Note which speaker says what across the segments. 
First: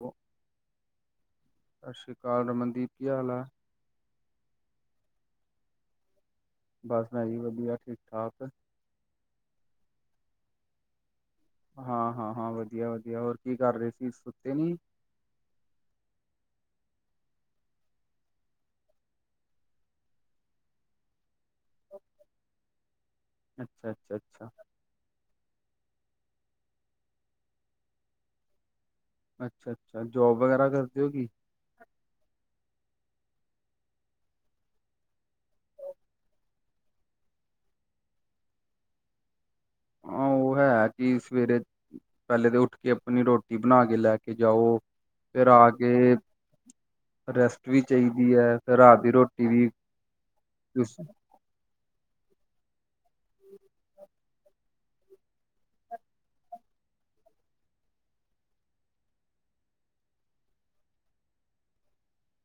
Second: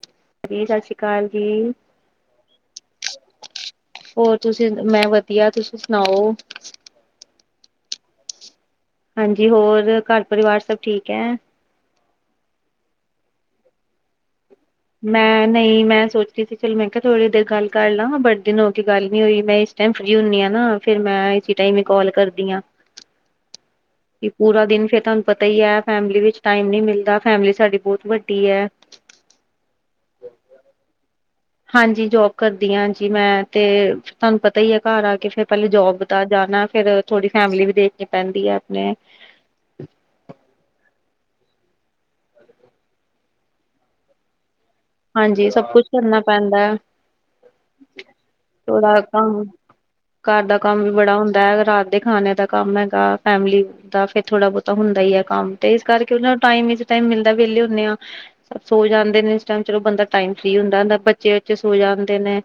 Speaker 1: ਹ [unintelligible]
Speaker 2: ਹਾਂਜੀ, ਸਤਿ ਸ਼੍ਰੀ ਅਕਾਲ ਜੀ।
Speaker 1: ਸਤਿ ਸ਼੍ਰੀ ਅਕਾਲ ਰਮਨਦੀਪ ਕੀ ਹਾਲ ਆ।
Speaker 2: ਹੋਰ ਤੁਸੀਂ, ਮੈਂ ਵਧੀਆ ਤੁਸੀਂ ਸੁਣਾਓ
Speaker 1: ਬਸ ਮੈਂ ਜੀ ਵਧੀਆ ਠੀਕ-ਠਾਕ
Speaker 2: ਹਾਂਜੀ, ਹੋਰ ਘਰ ਪਰਿਵਾਰ ਸਭ ਠੀਕ ਹੈ।
Speaker 1: ਹਾਂ-ਹਾਂ, ਹਾਂ ਵਧੀਆ- ਵਧੀਆ ਹੋਰ ਕੀ ਕਰ ਰਹੇ ਸੀ ਸੁੱਤੇ ਨੀ
Speaker 2: ਮੈਂ ਨਹੀਂ ਮੈਂ ਸੋਚਦੀ ਸੀ ਚਲੋ ਮੈਂ ਕਿਹਾ ਥੋੜੀ ਦੇਰ ਗੱਲ ਕਰ ਲਾ। ਬੜੇ ਦਿਨ ਹੋ ਕੇ ਗੱਲ ਨੀ ਹੋਈ ਮੈਂ ਇਸ ਫਰੀ ਹੁੰਦੀ ਆ ਨਾ ਫੇਿਰ ਮੈਂ ਟਾਈਮ ਕਾਲ ਕਰਦੀ ਹਾਂ,
Speaker 1: ਅੱਛਾ ਅੱਛਾ
Speaker 2: ਕਿ
Speaker 1: ਅੱਛਾ
Speaker 2: ਪੂਰਾ ਦਿਨ ਫੇਰ ਤੁਹਾਨੂੰ ਪਤਾ ਹੀ ਹੈ ਫੈਮਿਲੀ ਵਿੱਚ ਟਾਈਮ ਨੀ ਮਿਲਦਾ। ਫੈਮਿਲੀ ਸਾਡੀ ਬਹੁਤ ਵੱਡੀ ਹੈ।
Speaker 1: ਅੱਛਾ, ਅੱਛਾ ਜੋਬ ਵਗੈਰਾ ਕਰਦੇ ਹੋ ਕਿ
Speaker 2: ਹਾਂਜੀ, ਜੋਬ ਕਰਦੀ ਆਂ ਜੀ ਮੈਂ ਤੇ। ਤਾਨੂੰ ਪਤਾ ਈ ਐ ਘਰ ਆ ਕੇ ਫੇ਼ਰ ਪਹਿਲੇ ਜੋਬ ਦਾ ਜਾਣਾ ਫੇ਼ਰ ਥੋੜ੍ਹੀ ਫੈਮਿਲੀ ਵੀ ਦੇਖਣੀ ਪੈਂਦੀ ਐ ਆਪਣੇ
Speaker 1: ਹਾਂ ਹੋਰ ਐ ਕਿ ਸਵੇਰੇ ਪਹਿਲੇ ਤੇ ਉੱਠਕੇ ਆਪਣੀ ਰੋਟੀ ਬਣਾ ਕੇ ਲੈ ਕੇ ਜਾਓ। ਫਿਰ
Speaker 2: ਹਾਂਜੀ
Speaker 1: ਆ
Speaker 2: ਸੱਭ ਕੁਛ
Speaker 1: ਕੇ
Speaker 2: ਕਰਨਾ ਪੈਂਦੈ।
Speaker 1: ਰੈਸਟ ਵੀ ਚਾਹੀਦੀ ਐ, ਫੇਰ ਰਾਤ ਦੀ
Speaker 2: ਕੰਮ
Speaker 1: ਰੋਟੀ ਵੀ।
Speaker 2: ਘਰ ਦਾ ਕੰਮ ਵੀ
Speaker 1: ਉਸ-
Speaker 2: ਬੜਾ ਹੁੰਦੈ ਰਾਤ ਦੇ ਖਾਣੇ ਦਾ ਕੰਮ ਹੈਗਾ ਫੈਮਲੀ ਦਾ ਫੇ਼ਰ ਥੋੜਾ ਬਹੁਤਾ ਹੁੰਦਾ ਈ ਐ ਕੰਮ ਤੇ ਇਸ ਕਰਕੇ ਉਹ ਨੂੰ ਟਾਈਮ ਵਿੱਚ ਟਾਈਮ ਮਿਲਦਾ ਵਿਹਲੇ ਹੁੰਨੇ ਆ ਸ ਸੋ ਜਾਂਦੇ ਨੇ ਇਸ ਟੈਮ ਚਲੋ ਬੰਦਾ ਟਾਈਮ ਫ਼ਰੀ ਹੁੰਦਾ ਦਾ ਬੱਚੇ ਉੱਚੇ ਸੋ ਜਾਂਦੇ ਨੇ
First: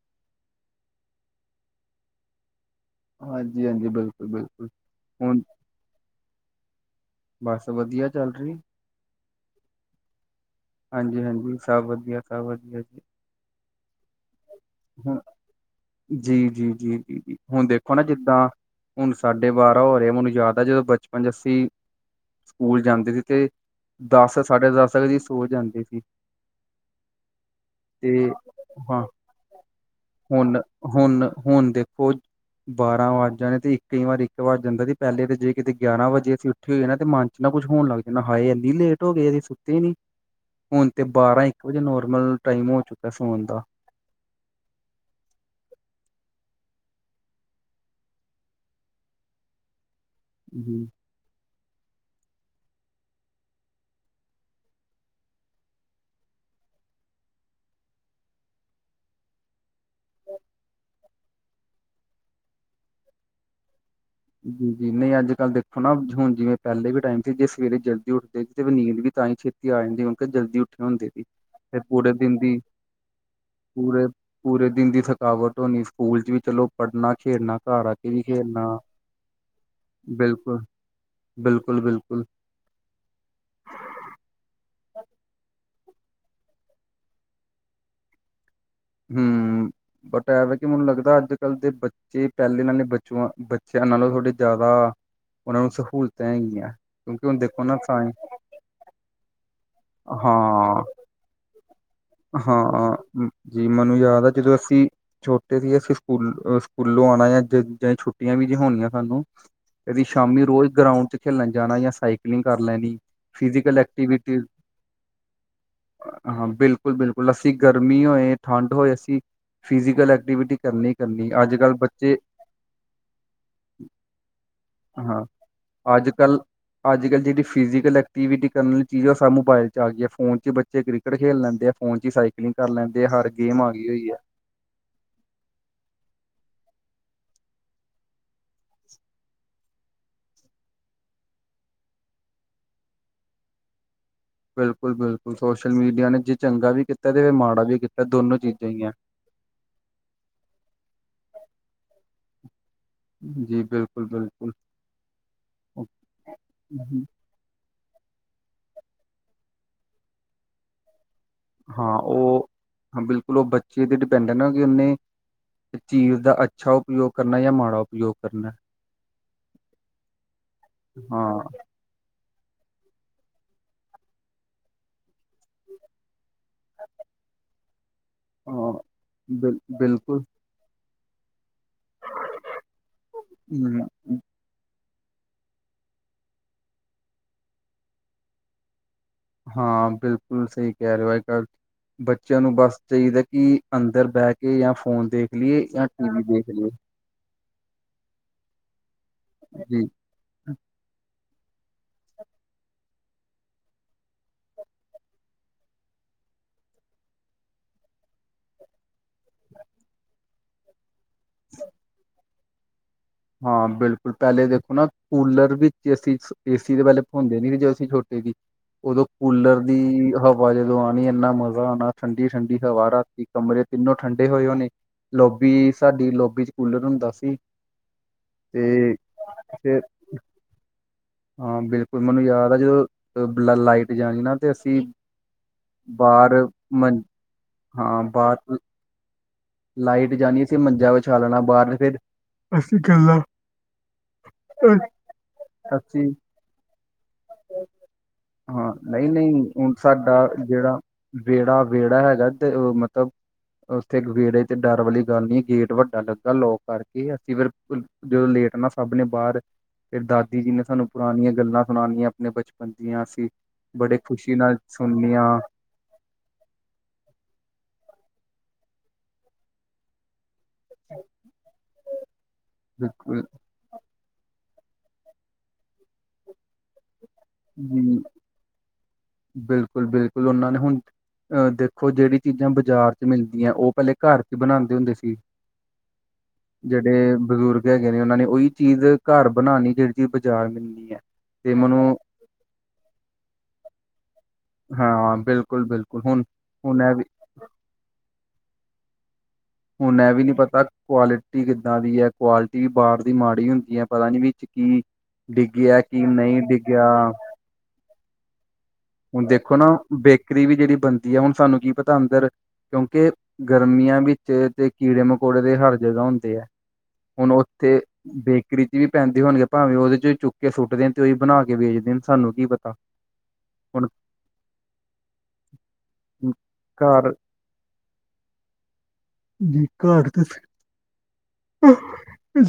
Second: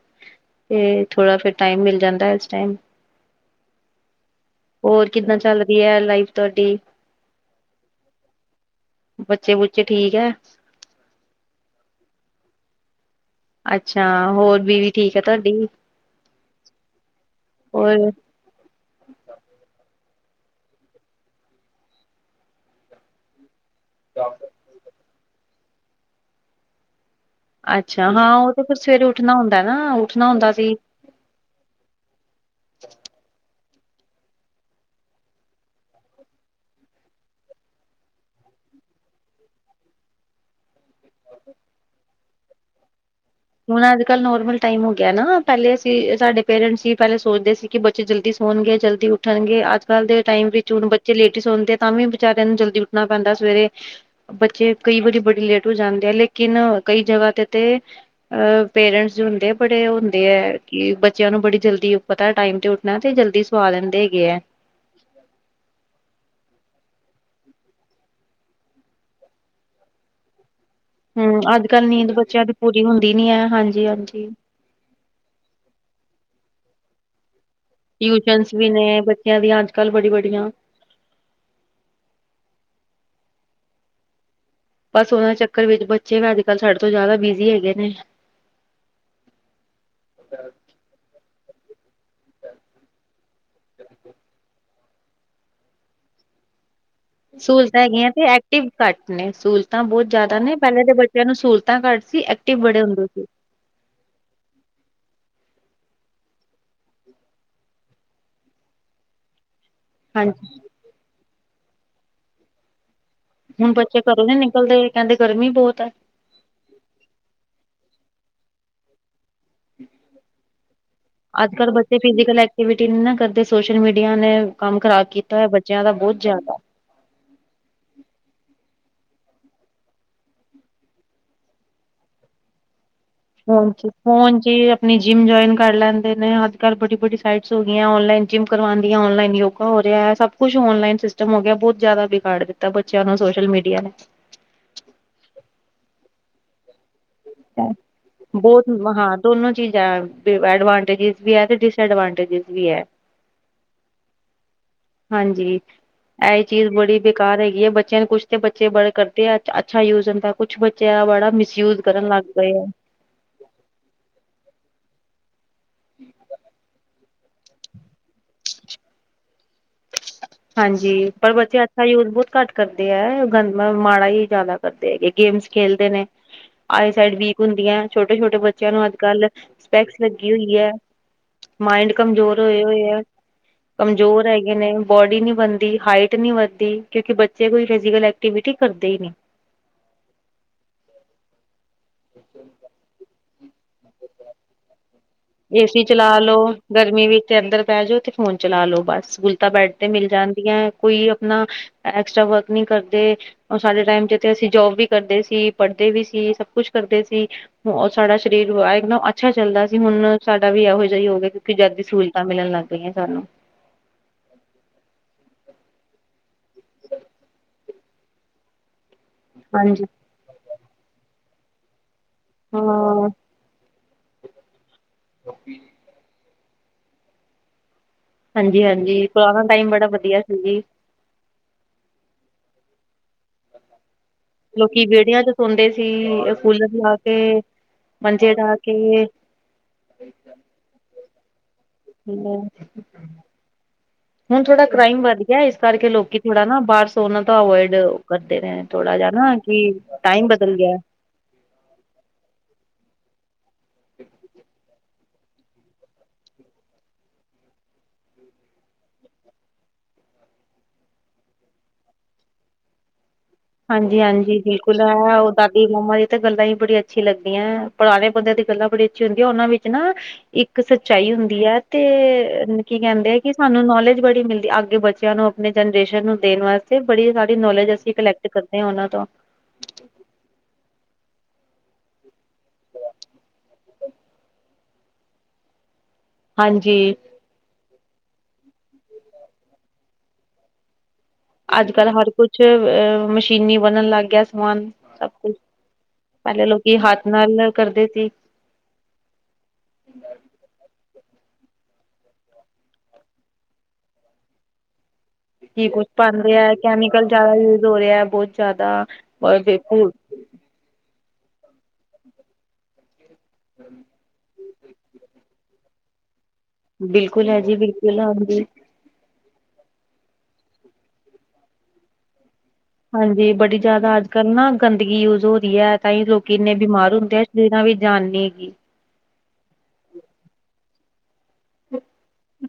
Speaker 2: ਤੇ ਥੋੜਾ ਫੇ਼ਰ ਟਾਈਮ ਮਿਲ ਜਾਂਦਾ, ਇਸ ਟਾਈਮ।
Speaker 1: ਹਾਂਜੀ-ਹਾਂਜੀ, ਬਿਲਕੁਲ-ਬਿਲਕੁਲ ਹੁਣ
Speaker 2: ਏ ਐ ਲਾਈਫ ਤੁਹਾਡੀ।
Speaker 1: ਬਸ ਵਧੀਆ ਚੱਲ ਰਹੀ।
Speaker 2: ਬੱਚੇ-ਬੁੱਚੇ ਠੀਕ ਐ?
Speaker 1: ਹਾਂਜੀ-ਹਾਂਜੀ, ਸਭ ਵਧੀਆ-ਸਭ ਵਧੀਆ ਜੀ।
Speaker 2: ਅੱਛਾ। ਹੋਰ ਬੀਵੀ ਠੀਕ
Speaker 1: ਹੂੰ,
Speaker 2: ਹੈ ਤੁਹਾਡੀ
Speaker 1: ਜੀ, ਜੀ, ਜੀ, ਜੀ, ਜੀ ਹੁਣ ਦੇਖੋ ਨਾ
Speaker 2: ਹੋਰ
Speaker 1: ਜਿੱਦਾਂ? ਹੁਣ ਸਾਡੇ ਬਾਰਾਂ ਹੋ ਰਹੇ, ਮੈਨੂੰ ਯਾਦ ਆ, ਜਦੋਂ ਬਚਪਨ 'ਚ ਅਸੀਂ ਸਕੂਲ ਜਾਂਦੇ ਸੀ, ਤੇ ਦਸ, ਸਾਢੇ ਦਸ ਅਸੀ ਸੋ ਜਾਂਦੇ ਸੀ।
Speaker 2: ਅੱਛਾ, ਹਾਂ ਓ ਤੇ ਫੇਰ
Speaker 1: ਹਾਂ
Speaker 2: ਸਵੇਰੇ ਉੱਠਣਾ ਹੁੰਦਾ ਨਾ, ਉੱਠਣਾ ਹੁੰਦਾ
Speaker 1: ਹੁਣ
Speaker 2: ਸੀ।
Speaker 1: ਹੁਣ ਹੁਣ ਦੇਖੋ ਬਾਰਾਂ ਵੱਜ ਜਾਣੇ ਤੇ ਕਈ ਵਾਰ ਇੱਕ ਵੱਜ ਜਾਂਦਾ ਸੀ, ਪੈਹਲੇ ਤੇ ਜੇ ਕਿਤੇ ਗਿਆਰਾਂ ਵਜੇ ਅਸੀ ਮੇਰੇ ਤੇ ਮਨ 'ਚ ਨਾ ਕੁਛ ਹੋਣ ਲਗ ਜਾਂਣਾ, ਹਾਏ ਏਨੀ ਲੇਟ ਹੋ ਗਏ, ਅਜੇ ਸੁੱਤੇ ਨੀ। ਹੁਣ ਤੇ ਬਾਰਾਂ-ਇੱਕ ਵਜੇ ਨੋਰਮਲ ਟਾਈਮ ਹੋ ਚੁੱਕਾ ਸੋਨ ਦਾ।
Speaker 2: ਹੁਣ, ਅੱਜ ਕੱਲ੍ਹ ਨੋਰਮਲ ਟਾਈਮ ਹੋ ਗਿਆ ਨਾ, ਪੈਹਲੇ ਅਸੀਂ ਸਾਡੇ ਪੇਰੈਂਟਸ ਹੀ ਪੈਹਲੇ ਸੋਚਦੇ ਸੀ, ਕਿ ਬੱਚੇ ਜਲਦੀ ਸੋਣਗੇ ਜਲਦੀ ਉਠ ਉੱਠਣਗੇ, ਅੱਜਕੱਲ੍ਹ ਦੇ ਟਾਈਮ ਵਿੱਚ ਹੁਣ ਬੱਚੇ ਲੇਟ ਈ ਸੌਂਦੇ, ਤਾਂ ਵੀ ਵਿਚਾਰਿਆਂ ਨੂੰ ਜਲਦੀ ਉੱਠਣਾ ਪੈਂਦਾ ਸਵੇਰੇ। ਬੱਚੇ ਕਈ ਵਾਰੀ ਬੜੀ ਲੇਟ ਹੋ ਜਾਂਦੇ ਆ, ਲੇਕਿਨ ਕਈ ਜਗ੍ਹਾ ਦੇ ਉਤੇ ਅਹ ਪੇਰੈਂਟਸ ਜੋ ਹੁੰਦੇ ਆ, ਬੜੇ ਓ ਹੁੰਦੇ ਐ, ਕਿ ਬੱਚੇਆਂ ਨੂੰ ਬੜੀ ਜਲਦੀ ਪਤਾ ਟਾਈਮ ' ਮੈਂ ਤੇ, ਜਲਦੀ ਸਵਾ ਲੈਂਦੇ ਹੈਗੇ ਐ।
Speaker 1: ਜੀ ਨਹੀਂ, ਅੱਜ-ਕੱਲ ਦੇਖੋ ਨਾ, ਹੁਣ ਜਿਵੇਂ ਪਹਿਲੇ ਵੀ ਟਾਈਮ ਸੀ, ਜੇ ਸਵੇਰੇ ਜਲਦੀ ਉੱਠਦੇ ਸੀ ਤੇ ਫੇ ਨੀਂਦ ਵੀ ਤਾਂ ਹੀ ਛੇਤੀ ਆ ਜਾਂਦੀ, ਕਿਉਂਕਿ ਜਲਦੀ ਉੱਠੇ ਹੁੰਦੀ ਸੀ,
Speaker 2: ਹਮ ਅੱਜ
Speaker 1: ਫ
Speaker 2: ਕੱਲ੍ਹ ਨੀਂਦ
Speaker 1: ਪੂਰੇ ਦਿਨ
Speaker 2: ਬੱਚਿਆਂ
Speaker 1: ਦੀ
Speaker 2: ਪੂਰੀ ਹੁੰਦੀ ਨੀ ਹੈ ਹਾਂਜੀ
Speaker 1: ਪੂਰੇ
Speaker 2: ਹਾਂਜੀ
Speaker 1: ਪੂਰੇ ਦਿਨ ਦੀ ਥਕਾਵਟ ਹੋਣੀ, ਸਕੂਲ 'ਚ ਵੀ ਚਲੋ ਪੜ੍ਹਨਾ ਖੇਲਣਾ।
Speaker 2: ਟਿਊਸ਼ਨਸ ਵੀ ਨੇ, ਬੱਚੇਆਂ ਦੀਆਂ ਅੱਜ-ਕੱਲ੍ਹ ਬੜੀ ਵੱਡੀਆਂ
Speaker 1: ਬਿਲਕੁਲ-ਬਿਲਕੁਲ।
Speaker 2: ਬਸ, ਓਨਾਂ ਚੱਕਰ ਵਿੱਚ ਬੱਚੇ ਨਾ, ਅੱਜ-ਕੱਲ੍ਹ ਸਾਡੇ ਤੋਂ ਜ਼ਿਆਦਾ ਬੀਜੀ ਹੈਗੇ ਨੇ।
Speaker 1: ਹੂੰ। ਬਟ ਐਂਵੇ ਕਿ ਮੈਨੂੰ ਲੱਗਦਾ, ਅੱਜ-ਕੱਲ੍ਹ ਦੇ ਬੱਚੇ ਪੈਹਲੇ ਨਾਲੇ ਬੱਚੂਆ ਬੱਚਿਆਂ ਨਾਲੋਂ ਥੋੜੇ ਜ਼ਿਆਦਾ ਓਨਾਂ ਨੂੰ ਸਭ ਸਹੂਲਤਾਂ ਹੈਗੀਆਂ। ਕਿਉਂਕਿ ਹੁਣ ਦੇਖੋ ਨਾ
Speaker 2: ਸਹੂਲਤਾਂ ਹੈਗੀਆਂ
Speaker 1: ਸਾਇੰ
Speaker 2: ਤੇ ਐਕਟਿਵ ਘੱਟ ਨੇ ਸਹੂਲਤਾਂ ਬੋਤ ਜ਼ਿਆਦਾ ਨੇ,
Speaker 1: ਹਾਂ
Speaker 2: ਪੈਹਲਾਂ ਦੇ ਬੱਚੇਆਂ ਨੂੰ ਸਹੂਲਤਾਂ ਘੱਟ ਸ ਸੀ। ਐਕਟਿਵ ਬੜੇ
Speaker 1: ਹਾਂ
Speaker 2: ਹੁੰਦੇ ਸੀ।
Speaker 1: ਮ- ਜੀ, ਮੈਨੂੰ ਯਾਦ ਆ। ਜਦੋਂ ਅਸੀਂ ਛੋਟੇ ਸੀ। ਅਸੀਂ ਸਕੂਲ ਸਕੂਲੋਂ ਆਂਣਾ ਜ ਛੁੱਟੀਆਂ ਵੀ ਨੀ ਹੋਣੀਆਂ ਸਾਨੂੰ। ਕਦੀ ਸ਼ਾਮੀ
Speaker 2: ਹਾਂਜੀ
Speaker 1: ਰੋਜ਼ ਗਰਾਉਂਡ 'ਚ ਖੇਲਣ ਜਾਣਾ, ਜਾਂ ਸਾਈਕਲਿੰਗ ਕਰ ਲੈਣੀ।
Speaker 2: ਹੁਣ
Speaker 1: ਫਿਜੀਕਲ
Speaker 2: ਬੱਚੇ ਘਰੋਂ ਨੀ
Speaker 1: ਐਕਟੀਵਿਟੀ,
Speaker 2: ਨਿਕਲਦੇ ਕਹਿੰਦੇ ਗਰਮੀ ਬਹੁਤ ਹੈ
Speaker 1: ਹਾਂ ਬਿਲਕੁਲ। ਬਿਲਕੁਲ-ਬਿਲਕੁਲ, ਅਸੀਂ ਗਰਮੀ ਹੋਏ, ਠੰਡ ਹੋਏ ਅਸੀਂ ਫਿਜ਼ੀਕਲ ਐਕਟੀਵਿਟੀ ਕਰਨੀ ਹੀ ਕਰਨੀ ਅੱਜ
Speaker 2: ਅੱਜ-ਕੱਲ੍ਹ
Speaker 1: ਕੱਲ੍ਹ
Speaker 2: ਬੱਚੇ ਫਿਜ਼ੀਕਲ ਐਕਟੀਵਿਟੀ ਨੀ ਨਾ, ਕਰਦੇ ਸੋਸ਼ਲ ਮੀਡੀਆ ਨੇ ਕੰਮ ਖ਼ਰਾਬ ਕੀਤਾ ਹੋਇਆ। ਬੱਚੇਆਂ ਦਾ ਬੋਤ ਜ਼ਿਆਦਾ।
Speaker 1: ਅੱਜ-ਕੱਲ੍ਹ ਜੇਹੜੀ ਫਿਜ਼ੀਕਲ ਐਕਟੀਵਿਟੀ ਕਰਨੀ ਚਾਹੀਦੀ ਆ, ਸਭ ਮੋਬਾਈਲ 'ਚ ਆ ਗਈ, ਫੋ਼ਨ 'ਚ ਬੱਚੇ ਕ੍ਰਿਕਟ ਖੇਡ ਲੈਂਦੇ ਆ। ਫ਼ੋਨ 'ਚਈ ਸਾਈਕਲਿੰਗ ਕਰ ਲੈਂਦੇ ਆ, ਹਰ ਗੇਮ ਆ ਗਈ
Speaker 2: ਹਾਂਜੀ,
Speaker 1: ਹੋਈ ਹੈ
Speaker 2: ਫ਼ੋਨ 'ਚ ਤੇ ਆਪਣੀ ਜਿੰਮ ਜੁਆਇਨ ਕਰ ਲੈਂਦੇ ਨੇ ਅੱਜ-ਕੱਲ੍ਹ ਬਡੀ-ਬਡੀ ਸਾਈਟਸ ਹੋ ਗਈਆਂ, ਔਨਲਾਈਨ ਜਿਮ ਕਰਵਾਂਦੀਆਂ, ਔਨਲਾਈਨ ਯੋਗ ਹੋ ਰਿਹਾ ਹੈ, ਸਭ ਕੁਛ ਔਨਲਾਈਨ ਸਿਸਟਮ ਹੋ ਗਿਆ, ਬੋਤ ਜ਼ਿਆਦਾ ਬਿਗਾੜ ਦਿੱਤਾ, ਬੱਚੇਆਂ ਨੂੰ ਸੋਸ਼ਲ ਮੀਡੀਆ ਨੇ।
Speaker 1: ਬਿਲਕੁਲ-ਬਿਲਕੁਲ, ਸੋਸ਼ਲ ਮੀਡੀਆ ਨੇ ਜੇ ਚੰਗਾ ਵੀ ਕੀਤਾ। ਤੇ ਮਾੜਾ ਵੀ ਕੀਤਾ। ਦੋਨੋ
Speaker 2: ਬੋਤ
Speaker 1: ਚੀਜ਼ਾਂ ਹੀ ਹੈ।
Speaker 2: ਹਾਂ, ਦੋਨੋ ਚੀਜ਼ ਹੈ। ਐਡਵਾਂਟੇਜਿਸ ਵੀ ਹੈ ਤੇ ਡਿਸਐਡਵਾਂਟੇਜਿਸ ਵੀ ਹੈ।
Speaker 1: ਜੀ, ਬਿਲਕੁਲ-ਬਿਲਕੁਲ।
Speaker 2: ਹਾਂਜੀ, ਏਹ ਚੀਜ਼ ਬੜੀ ਬੇਕਾਰ ਹੈਗੀ ਹੈ, ਬੱਚਿਆਂ ਨੂੰ ਕੁਛ। ਬੱਚੇ ਬੜੇ ਕਰਦੇ ਆ ਅੱਛਾ ਯੂਜ ਹੁੰਦਾ, ਕੁਛ ਬੱਚਿਆਂ ਦਾ ਬੜਾ ਮਿਸਯੂਜ
Speaker 1: ਹਾਂ
Speaker 2: ਕਰਨ ਲੱਗ
Speaker 1: ਉਹ,
Speaker 2: ਗਏ ਆ।
Speaker 1: ਬਿਲਕੁਲ ਉਹ ਬੱਚੇ ਤੇ ਡਿਪੈਂਡ ਹੈ ਨਾ, ਕਿ ਉਹਨੇ ਇਸ ਚੀਜ਼ ਦਾ ਅੱਛਾ ਉਪਯੋਗ ਕਰਨਾ, ਜਾਂ ਮਾੜਾ ਉਪਯੋਗ ਕਰਨਾ।
Speaker 2: ਹਾਂਜੀ,
Speaker 1: ਹਾਂ
Speaker 2: ਪਰ ਬੱਚੇ ਯੂਜ ਬਹੁਤ ਘੱਟ ਕਰਦੇ ਹੈ ਗੰਦ, ਮਾੜਾ ਹੀ ਜ਼ਿਆਦਾ ਕਰਦੇ ਹੈਗੇ ਗੇਮਸ ਖੇਲਦੇ ਨੇ। ਆਈ ਸਾਈਡ ਵੀਕ ਹੁੰਦੀ ਹੈ, ਛੋਟੇ ਛੋਟੇ ਬੱਚਿਆਂ
Speaker 1: ਹਾਂ
Speaker 2: ਨੂੰ ਅੱਜ ਕੱਲ,
Speaker 1: ਬਿਲ
Speaker 2: ਸਪੈਕਸ
Speaker 1: ਬਿਲਕੁਲ
Speaker 2: ਲੱਗੀ ਹੋਈ ਹੈ। ਮਾਇੰਡ ਕਮਜ਼ੋਰ ਹੋਏ ਹੋਏ ਆ,
Speaker 1: ਹੂੰ
Speaker 2: ਕਮਜ਼ੋਰ ਹੈਗੇ ਨੇ। ਬੋਡੀ ਨੀ ਬਣਦੀ, ਹਾਈਟ ਨਹੀਂੀ ਵੱਧਦੀ, ਕਿਉਂਕਿ ਬੱਚੇ ਕੋਈ ਫਿਜ਼ਕਲ ਐਕਟੀਵਿਟੀ ਕਰਦੇ ਹੀ ਨਹੀਂ।
Speaker 1: ਹਾਂ ਬਿਲਕੁਲ ਸਹੀ ਕਹਿ ਰਹੇ ਹੋ, ਅੱਜ ਕੱਲ ਬੱਚਿਆਂ ਨੂੰ ਬਸ ਚਾਹੀਦਾ ਕਿ ਅੰਦਰ ਬਹਿ ਕੇ, ਜਾਂ ਫੋਨ ਦੇ
Speaker 2: ਏਸੀ ਚਲਾ ਲੋੋ, ਗਰਮੀ ਵਿੱਚ ਤੇ ਅੰਦਰ ਬਹਿ ਜਾਓ ਤੇ ਫੋਨ ਚਲਾ ਲੋੋ ਬਸ, ਗੁਲਤਾ ਬੈਡ ਤੇ
Speaker 1: ਜੀ
Speaker 2: ਮਿਲ ਜਾਂਦੀਆਂ। ਕੋਈ ਆਪਣਾ, ਐਕਸਟਰਾ ਵਰਕ ਨਹੀਂੀ ਕਰਦੇ। ਰ ਸਾਡੇ ਟਾਈਮ 'ਚ ਥ ਅਸੀਂ ਜੋਬ ਵੀ ਕਰਦੇ ਸੀ, ਪੜ੍ਹਦੇ ਵੀ ਸੀ, ਸਭ ਕੁਛ ਕਰਦੇ ਸੀ। ਉਹ ਸਾਡਾ ਸਰੀਰ ਇੱਕਦਮ ਅੱਛਾ ਚੱਲਦਾ ਸੀ, ਹੁਣ ਸਾਡਾ ਵੀ ਇਹੋ ਜਿਹੀ ਹੋਗ ਗਿਆ, ਕਿਉਂਕਿ ਜਦਦੀ ਸਹੂਲਤਾਂ ਮਿਲਣ ਲੱਗ ਗਈਆਂ ਸਾਨੂੰ।
Speaker 1: ਹਾਂ ਬਿਲਕੁਲ, ਪਹਿਲੇ ਦੇਖੋ ਨਾ ਕੂਲਰ ਵਿੱਚ ਦੇਸੀ, ਦੇਸੀ ਡਵੈਲਪ ਹੁੰਦੇ ਸੀ, ਜੇ ਅਸੀਂ ਛੋਟੇ ਸੀ। ਉਦੋਂ ਕੂਲਰ
Speaker 2: ਹਾਂਜੀ
Speaker 1: ਦੀ ਹਵਾ ਜਦੋਂ ਆਉਣੀ ਇੰਨਾ ਮਜ਼ਾ ਆਉਣਾ, ਠੰਡੀ- ਠੰਡੀ
Speaker 2: ਹਾਂ
Speaker 1: ਹਵਾ ਰਾਤੀ। ਕਮਰੇ ਤਿੰਨੋ ਠੰਡੇ ਹੋਏ ਹੋ ਨੇ, ਲੋਬੀ ਸਾਡੀ ਲੋਬੀ 'ਚ ਕੂਲਰ ਹੁੰਦਾ ਸੀ।
Speaker 2: ਹਾਂਜੀ
Speaker 1: ਤੇ
Speaker 2: ਹਾਂਜੀ, ਪੁਰਾਣਾ ਟਾਈਮ
Speaker 1: ਫਿਰ
Speaker 2: ਬੜਾ ਵਧੀਆ ਸੀ ਜੀ।
Speaker 1: ਹਾਂ ਬਿਲਕੁਲ, ਮੈਨੂੰ ਯਾਦ ਆ ਜਦੋਂ ਲਾਈਟ ਜਾਣੀ ਨਾ ਤੇ ਅਸੀਂ
Speaker 2: ਲੋਕੀ ਵਿੇਹੜਿਆਂ 'ਚ ਸੋਂਦੇ ਸੀ,
Speaker 1: ਬਾਹਰ
Speaker 2: ਕੂਲਰ ਲਾ
Speaker 1: ਮੰ
Speaker 2: ਕੇ,
Speaker 1: ਹਾਂ
Speaker 2: ਮੰਜੇ ਲਾ
Speaker 1: ਬਾਹਰ
Speaker 2: ਕੇ
Speaker 1: ਲਾਈਟ ਜਾਣੀ, ਅਸੀਂ ਮੰਜਾਂ ਵਿਛਾ ਲੈਣਾ ਬਾਹਰ ਫਿਰ
Speaker 2: ਹੁਣ ਥੋੜਾ ਕ੍ਰਾਈਮ ਵੱਧ ਗਿਆ, ਇਸ ਕਰਕੇ
Speaker 1: ਅਸੀਂ
Speaker 2: ਲੋਕੀ ਥੋੜਾ ਨਾ ਬਾਹਰ ਸੋਨਾ ਤਾਂ ਅਵੋਇਡ ਕਰਦੇ ਰਹੇ
Speaker 1: ਹਾਂ
Speaker 2: ਥੋੜਾ
Speaker 1: ਨਹੀਂ
Speaker 2: ਜਾ ਨਾ,
Speaker 1: ਨਹੀਂ ਹੁਣ
Speaker 2: ਕਿ
Speaker 1: ਸਾਡਾ
Speaker 2: ਟਾਈਮ ਬਦਲ ਗਿਆ।
Speaker 1: ਜਿਹੜਾ ਵਿਹੜਾ, ਵਿਹੜਾ ਹੈਗਾ ਤੇ ਉਹ ਮਤਲਬ, ਉੱਥੇ ਵਿਹੜੇ ਤੇ ਡਰ ਵਾਲੀ ਗੱਲ ਨ ਗੇਟ ਵੱਡਾ ਲੱਗਾ, ਲੋਕ ਕਰਕੇ ਅਸੀਂ ਫਿਰ ਜਦੋਂ ਲੇਟ ਨਾ, ਸਭ ਨੇ ਬਾਹਰ ਫੇਰ ਦਾਦੀ ਜੀ ਨੇ ਸਾਨੂੰ ਪੁਰਾਣੀਆਂ ਗੱਲਾਂ ਸੁਣਾਾਨੀਆਂ, ਆਪਣੇ ਬਚਪਨ ਦੀਆਂ ਅਸੀਂ ਬੜੇ
Speaker 2: ਹਾਂਜੀ
Speaker 1: ਖੁਸ਼ੀ
Speaker 2: ਹਾਂਜੀ,
Speaker 1: ਨਾਲ
Speaker 2: ਬਿਲਕੁਲ ਹੈ
Speaker 1: ਸੁਣਨੀਆਂ
Speaker 2: ਉਹ ਦਾ ਦੀ, ਮੰਮਾ ਦੀ, ਤਾਂ ਗੱਲਾਂ ਹੀ ਬੜੀ ਅੱਛੀ ਲੱਗਦੀਆਂ। ਪੁਰਾਣੇ ਬੰਦਿਆਂ ਦੀ ਗੱਲਾਂ ਬੜੀ ਅੱਛੀ ਹੁੰਦੀਆਂ, ਉਹਨਾਂ ਵਿੱਚ ਨਾ ਇੱਕ ਸੱਚਾਈ ਹੁੰਦੀ ਹੈ, ਤੇ ਕੀ ਕਹਿੰਦੇ ਆ
Speaker 1: ਬਿਲਕੁਲ
Speaker 2: ਕਿ ਸਾਨੂੰ ਨੌਲੇਜ ਬੜੀ ਮਿਲਦੀ, ਅੱਗੇ ਬੱਚਿਆਂ ਨੂੰ ਆਪਣੇ ਜਨਰੇਸ਼ਨ ਨੂੰ ਦੇਣ ਵਾਸਤੇ, ਬੜੀ ਸਾਰੀ ਨੌਲੇਜ ਅਸੀਂ
Speaker 1: ਜੀ,
Speaker 2: ਕਲੈਕਟ ਕਰਦੇ ਆ, ਉਹਨਾਂ ਤੋਂ।
Speaker 1: ਬਿਲਕੁਲ ਬਿਲਕੁਲ, ਉਹਨਾਂ ਨੇ ਹੁਣ 'ਅ ਦੇਖੋ ਜਿਹੜੀ ਚੀਜ਼ਾਂ ਬਾਜ਼ਾਰ 'ਚ ਮਿਲਦੀਆਂ, ਉਹ ਪਹਿਲੇ ਘਰ 'ਚ ਬਣਾਉਂਦੇ ਹੁੰਦੇ ਸੀ।
Speaker 2: ਹਾਂਜੀ
Speaker 1: ਜਿਹੜੇ ਬਜ਼ੁਰਗ ਹੈਗੇ ਨੇ, ਉਹਨਾਂ ਨੇ ਉਹੀ ਚੀਜ਼ ਘਰ ਬਣਾਉਣੀ, ਜਿਹੜੀ ਚੀਜ ਬਾਜ਼ਾਰ ਮਿਲਣੀ ਹੈ। ਤੇ
Speaker 2: ਅੱਜ
Speaker 1: ਮੈਨੂੰ
Speaker 2: ਕੱਲ੍ਹ ਹਰ ਕੁਛ, ਅ ਮਸ਼ੀਨੀ ਬਣਨ ਲੱਗ ਗਿਆ ਸਭ
Speaker 1: ਹਾਂ
Speaker 2: ਕੁਛ,
Speaker 1: ਬਿਲਕੁਲ ਬਿਲਕੁਲ ਹੁਣ
Speaker 2: ਪਹਿਲ ਲੇ ਲੋਕੀ
Speaker 1: ਹੁਣ ਇਹ ਵੀ
Speaker 2: ਹੱਥ ਨਾਲ ਕਰਦੇ ਸੀ।
Speaker 1: ਹੁਣ ਇਹ ਵੀ ਨੀ ਪਤਾ, ਕੁਆਲਿਟੀ ਕਿੱਦਾਂ ਦੀ ਹੈ। ਕੁਆਲਿਟੀ ਵੀ ਬਾਹਰ ਦੀ ਮਾੜੀ ਹੁੰਦੀ ਹੈ, ਪਤਾ ਨੀ ਵੀ ਕੀ
Speaker 2: ਕੀ
Speaker 1: ਡਿੱਗਿਆ
Speaker 2: ਕੁਛ ਬਨ
Speaker 1: ਨਹੀਂ
Speaker 2: ਰਿਹਾ,
Speaker 1: ਡਿੱਗਿਆ
Speaker 2: ਕੈਮੀਕਲ ਜਿਆਦਾ ਯੂਜ ਹੋ ਰਿਹਾ ਬਹੁਤ ਜ਼ਿਆਦਾ
Speaker 1: ਹੁਣ ਦੇਖੋ ਨਾ,
Speaker 2: ਬਿਲਕੁਲ
Speaker 1: ਬੇਕਰੀ ਵੀ ਜਿਹੜੀ ਬਣਦੀ ਆ, ਹੁਣ ਸਾਨੂੰ ਕੀ ਪਤਾ ਅੰਦਰ ਕਿਉਂਕਿ ਗਰਮੀਆਂ ਵਿੱਚ ਤੇ, ਕੀੜੇ ਮਕੌੜੇ ਦੇ ਹਰ ਜਗ੍ਹਾ ਹੁੰਦੇ ਆ
Speaker 2: ਬਿਲਕੁਲ
Speaker 1: ਹੁਣ
Speaker 2: ਹੈ ਜੀ
Speaker 1: ਉੱਥੇ,
Speaker 2: ਬਿਲਕੁਲ ਹਾਂਜੀ
Speaker 1: ਬੇਕਰੀ ਵੀ ਪੈਂਦੇ ਹੋਣਗੇ ਭਾਵੇਂ ਉਹਦੇ ਚ ਚੁੱਕ ਕੇ ਸੁੱਟਦੇ ਨੇ ਤੇ ਉਹੀ ਬਣਾ ਕੇ ਵੇਚਦੇ ਨੇ ਸਾਨੂੰ ਕੀ ਪਤਾ।
Speaker 2: ਹਾਂਜੀ ਬੜੀ
Speaker 1: ਹੁਣ
Speaker 2: ਜ਼ਿਆਦਾ ਅੱਜ ਕੱਲ੍ਹ ਨਾ ਗੰਦਗੀ ਯੂਜ ਹੋ ਰਹੀ ਐ ਤਾਂ ਹੀ ਲੋਕੀ ਇੰਨੇ ਬਿਮਾਰ
Speaker 1: ਘਰ
Speaker 2: ਹੁੰਦੇ ਆ ਸਰੀਰਾਂ ਵਿੱਚ ਜਾਨ ਨੀ ਹੈਗੀ।
Speaker 1: ਘਰ ਤੇ ਫਿਰ [unintelligible]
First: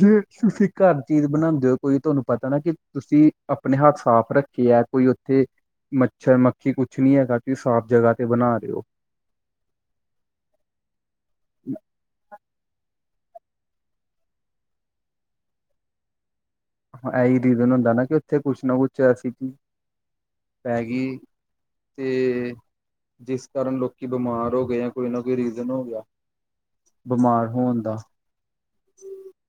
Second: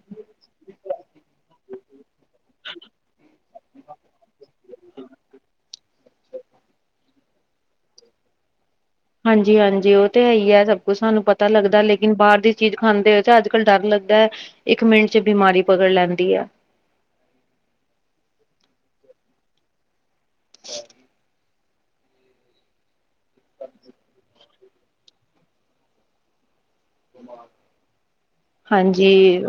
Speaker 1: ਜੇ ਤੁਸੀਂ ਘਰ ਚੀਜ਼ ਬਣਾਂਦੇ ਓ ਕੋਈ ਤੁਹਾਨੂੰ ਪਤਾ ਨਾ ਕਿ ਤੁਸੀਂ ਆਪਣੇ ਹੱਥ ਸਾਫ਼ ਰੱਖੇ ਆ ਕੋਈ ਓਥੇ, ਮੱਛਰ ਮੱਖੀ ਕੁੱਛ ਨੀ ਹੈਗਾ ਤੁਸੀਂ ਸਾਫ਼ ਜਗ੍ਹਾ ਤੇ ਬਣਾ ਰੇ ਓ।
Speaker 2: ਹਾਂਜੀ ਹਾਂਜੀ, ਓ ਤਾਂ ਹੈਈ ਐ ਸਭ ਕੁੱਛ ਸਾਨੂੰ ਪਤਾ ਲੱਗਦਾ ਲੇਕਿਨ ਬਾਹਰ ਦੀ ਚੀਜ਼ ਖਾਂਦੇ ਓ ਤਾਂ ਅੱਜ ਕੱਲ ਡੱਰ ਲੱਗਦਾ। ਇੱਕ ਮਿੰਟ ਚ ਬਿਮਾਰੀ ਪਕੜ ਲੈਂਦੀ ਐ।
Speaker 1: ਇਹੀ ਰੀਜ਼ਨ ਹੁੰਦਾ ਨਾ ਕਿ ਉੱਥੇ ਕੁੱਛ ਨਾ ਕੁੱਛ ਅਸੀਂ ਕੀ ਪੈਗੀ ਤੇ ਜਿਸ ਕਾਰਨ ਲੋਕੀ ਬਿਮਾਰ ਹੋ ਗਏ ਆ ਕੋਈ ਨਾ ਕੋਈ ਰੀਜ਼ਨ ਹੋ ਗਿਆ। ਬਮਾਰ ਹੋਣ ਦਾ।
Speaker 2: [inaudible] ਹਾਂਜੀ,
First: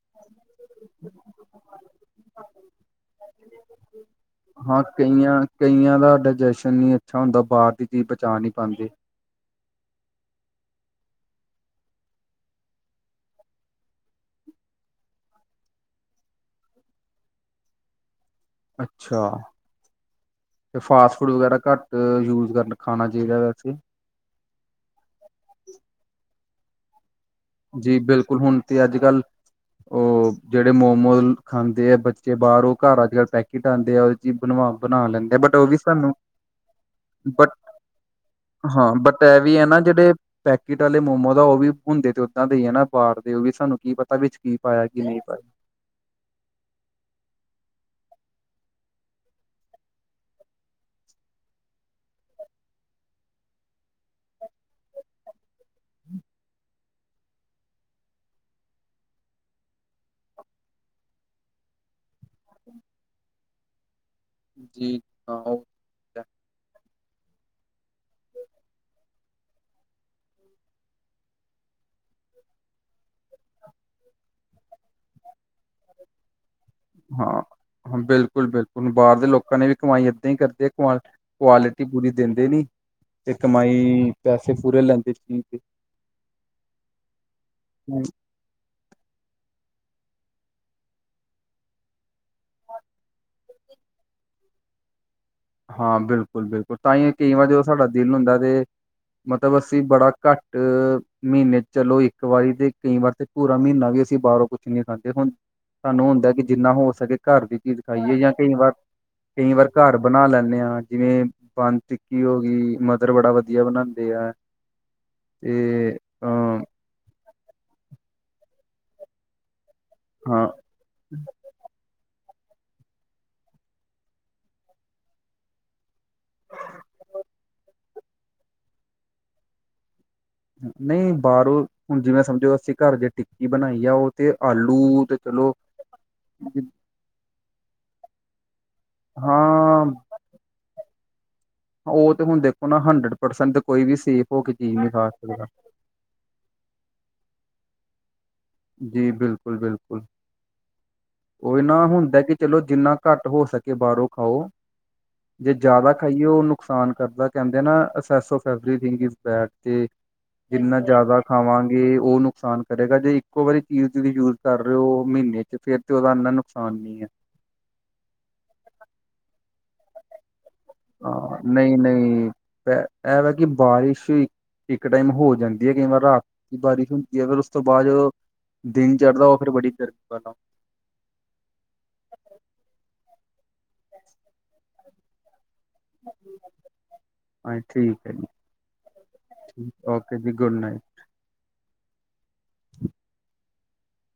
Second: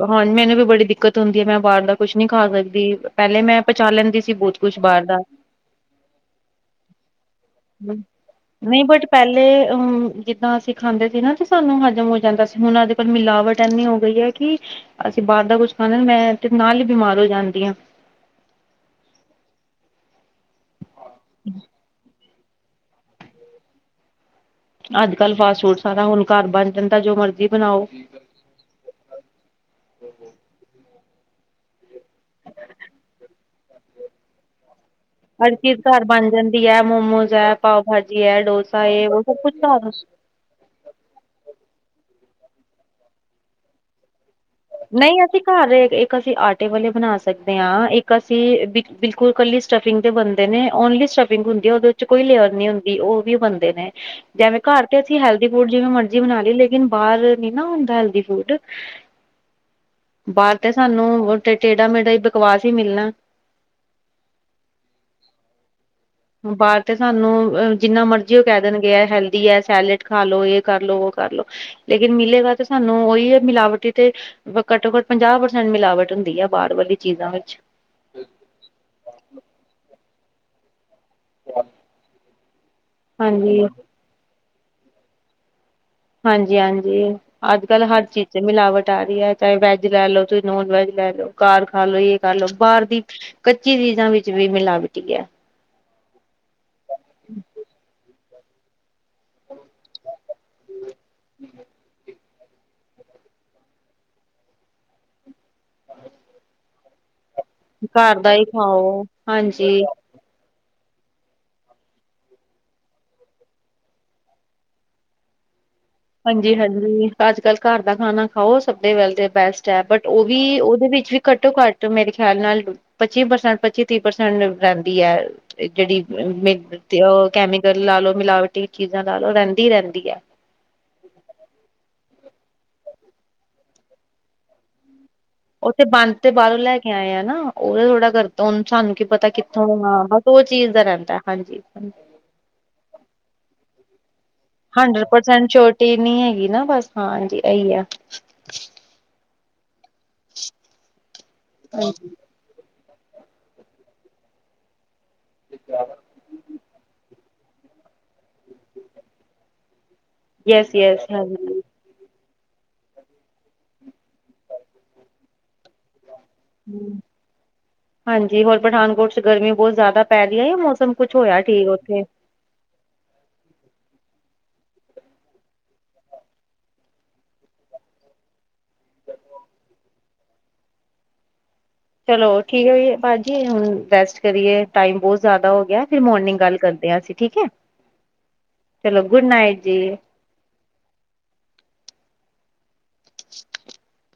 Speaker 2: ਹਾਂ ਮੈਨੂੰ ਵੀ ਬੜੀ ਦਿੱਕਤ ਹੁੰਦੀ ਐ ਮੈਂ ਬਾਹਰ ਦਾ ਕੁੱਛ ਨੀ ਖਾ ਸਕਦੀ ਪਹਿਲੇ ਮੈਂ ਪਚਾ ਲੈਂਦੀ ਸੀ ਬੋ ਕੁੱਛ
Speaker 1: ਹਾਂ
Speaker 2: ਬਾਹਰ ਦਾ।
Speaker 1: ਕਈਆਂ ਕਈਆਂ ਦਾ ਡਾਇਜੈਸ਼ਨ ਨੀ ਅੱਛਾ ਹੁੰਦਾ ਬਾਹਰ ਦੀ ਚੀਜ਼ ਪਚਾ ਨੀ
Speaker 2: ਨਹੀਂ
Speaker 1: ਪਾਂਦੇ।
Speaker 2: ਬਟ ਪਹਿਲੇ ਅਮ ਜਿੱਦਾਂ ਅਸੀਂ ਖਾਂਦੇ ਸੀ ਨਾ ਤੇ ਸਾਨੂੰ ਹਜ਼ਮ ਹੋ ਜਾਂਦਾ ਸੀ ਹੁਣ ਅੱਜਕਲ ਮਿਲਾਵਟ ਐਨੀ ਹੋ ਗਈ ਐ ਕਿ ਅਸੀਂ ਬਾਹਰ ਦਾ ਕੁੱਝ ਖਾਦੇ ਮੈਂ ਤੇ ਨਾਲ ਈ ਬਿਮਾਰ ਹੋ ਜਾਂਦੀ ਆ।
Speaker 1: ਅੱਛਾ, ਤੇ ਫਾਸਟ ਫੂਡ ਵਗੈਰਾ ਘੱਟ ਯੂਜ਼ ਕਰਨ। ਖਾਣਾ ਚਾਹੀਦਾ ਵੈਸੇ।
Speaker 2: ਅੱਜ ਕੱਲ੍ਹ ਫਾਸਟ ਫੂਡ ਸਾਰਾ ਹੁਣ ਘਰ ਬਣ ਜਾਂਦਾ ਜੋ ਮਰਜ਼ੀ ਬਣਾਓ
Speaker 1: ਜੀ ਬਿਲਕੁੱਲ ਹੁਣ ਤੇ ਅੱਜ ਕੱਲ੍ਹ ਓ ਜਿਹੜੇ ਮੋਮੋਜ਼ ਖਾਂਦੇ ਆ ਬੱਚੇ ਬਾਹਰੋਂ ਘਰ ਅੱਜ ਕੱਲ ਪੈਕਿਟ ਆਂਦੇ ਆ। ਜੀ ਬਣਵਾ ਬਣਾ ਲੈਂਦੇ। ਆ
Speaker 2: ਹਰ
Speaker 1: ਬਟ ਉਹ ਵੀ
Speaker 2: ਚੀਜ਼ ਘਰ
Speaker 1: ਸਾਨੂੰ
Speaker 2: ਬਣ ਜਾਂਦੀ ਐ ਮੋਮੋਸ ਐ
Speaker 1: ਬਟ
Speaker 2: ਪਾਓ ਭਾਜੀ ਐ ਡੋਸਾ
Speaker 1: ਹਾਂ
Speaker 2: ਐ ਓ
Speaker 1: ਬਟ ਇਹ
Speaker 2: ਸਭ ਕੁੱਛ
Speaker 1: ਵੀ ਹੈ
Speaker 2: ਤਾਂ
Speaker 1: ਨਾ ਜਿਹੜੇ ਪੈਕਟ ਆਲੇ ਮੋਮੋਸ ਦਾ ਓ ਵੀ ਹੁੰਦੇ ਤੇ ਓਦਾਂ ਦੇ ਈ ਆ ਨਾ ਬਾਹਰ ਦੇ ਉਹ ਵੀ ਸਾਨੂੰ ਕੀ ਪਤਾ ਪਤਾ ਵਿੱਚ ਕੀ ਪਾਇਆ ਕੀ ਨੀ ਪਾਇਆ।
Speaker 2: [unintelligible] ਇੱਕ ਅਸੀਂ ਆਟੇ ਵਾਲੇ ਬਣਾ ਸਕਦੇ ਆ ਇੱਕ ਅਸੀਂ ਬਿਲ ਬਿਲਕੁੱਲ ਇਕੱਲੀ ਸਟਫਿੰਗ ਦੇ ਬਣਦੇ ਨੇ ਓਨਲੀ ਸਟ ਫਿੰਗ ਹੁੰਦੀ ਉਹਦੇ ਚ ਕੋਈ ਲੇਅਰ ਨੀ ਹੁੰਦੀ ਓ ਵੀ ਬਣਦੇ ਨੇ ਜਿਵੇਂ ਘਰ ਤੇ ਅਸੀਂ ਹੈਲਦੀ ਫੂਡ ਜਿਵੇਂ ਮਰਜ਼ੀ ਬਣਾ ਲਈ ਲੇਕਿਨ ਬਾਹਰ ਨੀ ਨਾ ਹੁੰਦਾ ਹੈਲਦੀ ਫੂਡ। ਬਾਹਰ ਤੇ ਸਾਨੂੰ ਟੇਢਾ ਮੇਢਾ ਈ ਬਕਵਾਸ ਈ ਮਿਲਣਾ।
Speaker 1: ਜੀ ਹਾਂ ਓ
Speaker 2: ਬਾਹਰ ਤੇ ਸਾਨੂੰ ਜਿੰਨਾ ਮਰਜ਼ੀ ਓ ਕਹਿ ਦੇਣਗੇ ਹੈਲਦੀ ਐ ਸੈਲਡ ਖਾ ਲੋ ਏ ਕਰਲੋ ਓ ਕਰ ਲੋ। ਲੇਕਿਨ ਮਿਲੇਗਾ ਤੇ ਸਾਨੂੰ ਉਹੀ ਐ ਮਿਲਾਵਟੀ ਤੇ ਘੱਟੋ ਘੱਟ ਪੰਜਾਹ ਪ੍ਰਸੈਂਟ ਮਿਲਾਵਟ ਹੁੰਦੀ ਐ। ਬਾਹਰ ਵਾਲੀ ਚੀਜ਼ਾਂ
Speaker 1: ਹਾਂ
Speaker 2: ਵਿੱਚ।
Speaker 1: ਹਾਂ, ਬਿਲਕੁਲ ਬਿਲਕੁਲ ਬਾਹਰ ਦੇ ਲੋਕਾਂ ਨੇ ਵੀ ਕਮਾਈ ਏਦਾਂ ਈ ਕਰਦੀ ਐ ਕੁ ਕੁਆਲਿਟੀ ਪੂਰੀ ਦਿੰਦੇ ਨੀ ਤੇ
Speaker 2: ਹਾਂਜੀ
Speaker 1: ਕਮਾਈ ਪੈਸੇ ਪੂਰੇ ਲੈਂਦੇ ਸੀ।
Speaker 2: ਹਾਂਜੀ ਹਾਂਜੀ, ਅੱਜ ਕੱਲ ਹਰ ਚੀਜ਼ ਤੇ ਮਿਲਾਵਟ ਆ ਰੀ ਐ ਚਾਹੇ ਵੈੱਜ ਲੈਲੋ ਚਾਹੇ ਨੋਨ ਵੈੱਜ ਲੈਲੋ ਘਰ ਖਾ ਲੋ ਇਹ ਕਰਲੋ ਬਾਹਰ ਦੀ ਕੱਚੀ ਚੀਜ਼ਾਂ ਵਿੱਚ ਵੀ ਮਿਲਾਵਟੀ ਐ।
Speaker 1: ਹਾਂ, ਬਿਲਕੁਲ ਬਿਲਕੁਲ ਤਾਂਹੀ ਕਈ ਵਾਰ ਜਦੋਂ ਸਾਡਾ ਦਿਲ ਹੁੰਦਾ ਤੇ ਮਤਲਬ ਅਸੀਂ ਬੜਾ ਘੱਟ ਮਹੀਨੇ ਚਲੋ ਇੱਕ ਸਫਾਈ ਦੇਖ ਕੇ ਕਈ ਵਾਰ ਤੇ ਪੂਰਾ ਮਹੀਨਾ ਵੀ ਅਸੀਂ ਬਾਹਰੋਂ ਕੁੱਛ ਨਹੀਂ ਖਾਂਦੇ ਹੁਣ। ਸਾਨੂੰ ਹੁੰਦਾ ਕਿ ਜਿੰਨਾ ਹੋ ਸਕੇ ਘਰ ਦੀ ਚੀਜ਼ ਖਾਈਏ
Speaker 2: ਘਰ
Speaker 1: ਯਾ
Speaker 2: ਦਾ ਹੀ
Speaker 1: ਕਈ ਵਾਰ
Speaker 2: ਖਾਓ
Speaker 1: ਕਈ ਵਾਰ
Speaker 2: ਹਾਂਜੀ
Speaker 1: ਘਰ ਬਨਾ ਲੈਂਨੇ ਆ ਜਿਵੇਂ ਬਨ ਟਿੱਕੀ ਹੋ ਗਈ ਮਦਰ ਬੜਾ ਵਧੀਆ ਬਣਾਦੀ ਆ। ਤੇ ਅ
Speaker 2: ਹਾਂਜੀ ਹਾਂਜੀ ਅੱਜ ਕੱਲ ਘਰ ਦਾ ਖਾਨਾ ਖਾਓ ਸਭ ਦੇ ਵੇਲਥ ਤੇ ਬੈਸਟ ਹੈ ਬਟ ਉਹ ਵੀ
Speaker 1: ਹਾਂ
Speaker 2: ਉਹਦੇ ਵਿੱਚ ਵੀ [unintelligible] ਘੱਟੋ ਘੱਟ ਮੇਰੇ ਖਿਆਲ ਨਾਲ ਪੱਚੀ ਪ੍ਰਸੈਂਟ ਪੱਚੀ ਤੀਹ ਪ੍ਰਸੈਂਟ ਰਹਿੰਦੀ ਹੈ। ਤੇ ਜਿਹੜੀ ਮ ਤੇ ਉਹ ਕੈਮੀਕਲ ਲਾ ਲੋੋ ਮਿਲਾਵਟੀ ਚੀਜ਼ਾਂ ਲਾ ਲੋ ਰਹਿੰਦੀ ਰਹਿੰਦੀ ਹੈ।
Speaker 1: ਨਹੀਂ ਬਾਹਰੋਂ ਹੁਣ ਜਿਵੇਂ ਸਮਝੋ ਅਸੀਂ ਘਰ ਜੇ ਟਿੱਕੀ ਬਨਾਈ ਆ ਉਹ ਤੇ ਆਲੂ ਤੇ ਚਲੋ
Speaker 2: ਉੱਹ ਤੇ ਬੰਦ ਤੇ ਬਾਹਰੋਂ ਲੈ ਕੇ ਆਏ ਆ ਨਾ ਉਹਦਾ ਥੋੜਾ ਕਰ ਹੁਨ ਸਾਨੂੰ ਕੀ ਪਤਾ ਕਿੱਥੋਂ
Speaker 1: ਹਾਂ
Speaker 2: ਹਾ ਬਸ ਉਹ ਚੀਜ਼ ਦਾ ਰਹਿੰਦਾ ਹਾਂਜੀ
Speaker 1: ਉਹ ਤੇ ਹੁਨ ਦੇਖੋ ਨਾ ਹੰਡਰਡ ਪਰਸੈਂਟ ਤੇ ਕੋਈ ਵੀ ਸੇਫ ਹੋ ਕੇ ਚੀਜ਼ ਨਹੀਂ
Speaker 2: ਹੰਡਰਡ
Speaker 1: ਖਾ ਸਕਦਾ
Speaker 2: ਪਰਸੈਂਟ ਸੋ਼ਰਟੀ ਨਹੀਂ ਹੈਗੀ ਨਾ ਬਸ ਹਾਂਜੀ ਇਹੀ ਆ।
Speaker 1: ਜੀ ਬਿਲਕੁਲ ਬਿਲਕੁਲ ਉਹੀ ਨਾ ਹੁੰਦਾ ਕਿ ਚਲੋ ਜਿੰਨਾ ਘੱਟ ਹੋ ਸਕੇ ਬਾਹਰੋਂ ਖਾਓ ਜੇ ਜ਼ਿਆਦਾ ਖਾਈਏ ਉਹ ਨੁਕਸਾਨ ਕਰਦਾ। ਕਹਿੰਦੇ ਅਵ ਬੈ ਤੇ
Speaker 2: ਯਸ
Speaker 1: ਜਿੰਨਾ
Speaker 2: ਯਸ
Speaker 1: ਜ਼ਿਆਦਾ
Speaker 2: ਹਾਂਜੀ
Speaker 1: ਖਾਵਾਂਗੇ [unintelligible] ਤੇ ਉਹ ਨੁਕਸਾਨ ਕਰੇਗਾ ਜੇ ਇੱਕੋ ਵਾਰੀ ਚੀਜ਼ ਤੁਸੀਂ ਯੂਜ ਕਰ ਰਹੇ ਹੋ ਮਹੀਨੇ ਚ ਫੇਰ ਤੇ ਉਹਦਾ ਇਨਾਂ ਨੂ
Speaker 2: ਹਾਂਜੀ ਹੋਰ ਪਠਾਨਕੋਟ ਚ ਗਰਮੀ ਬਹੁਤ ਜ਼ਿਆਦਾ ਪੈ ਰਹੀ ਹੈ ਯਾ ਮੌਸ
Speaker 1: ਹਾਂ ਨਹੀਂ ਨਹੀਂ ਇਹ ਵੈ ਕਿ ਬਾਰਿਸ਼ ਇੱਕ ਟਾਈਮ ਹੋ ਜਾਂਦੀ ਹੈ ਕਈ ਵਾਰ ਰਾਤ ਦੀ ਬਾਰਿਸ਼ ਹੁੰਦੀ ਹੈ ਫੇਰ ਉਸ ਤੋਂ ਬਾਅਦ ਜਦੋਂ ਦਿਨ ਚੜ੍ਹਦਾ ਉਹ ਫੇਰ ਬੜੀ ਗਰਮੀ ਵਾਲਾ ਹੁੰਦਾ।
Speaker 2: ਚਲੋ ਠੀਕ ਹੈ ਵੀ ਭਾਅ ਜੀ ਹੁਨ ਰੈਸਟ ਕਰੀਏ ਟਾਈਮ ਬਹੁਤ ਜ਼ਿਆਦਾ ਹੋ ਗਿਆ। ਫਿਰ ਮੋਰਨਿੰਗ ਗੱਲ
Speaker 1: ਹਾਂ
Speaker 2: ਕਰਦੇ ਹਾਂ ਅਸੀਂ ਠੀਕ ਹੈ
Speaker 1: ਠੀਕ ਹੈ ਜੀ
Speaker 2: ਚਲੋ ਗੁਡ ਨਾਈਟ
Speaker 1: ਠੀਕ
Speaker 2: ਜੀ।
Speaker 1: ਜੀ ਗੁਡ ਨਾਈਟ।
Speaker 2: [unintelligible] [unintelligible]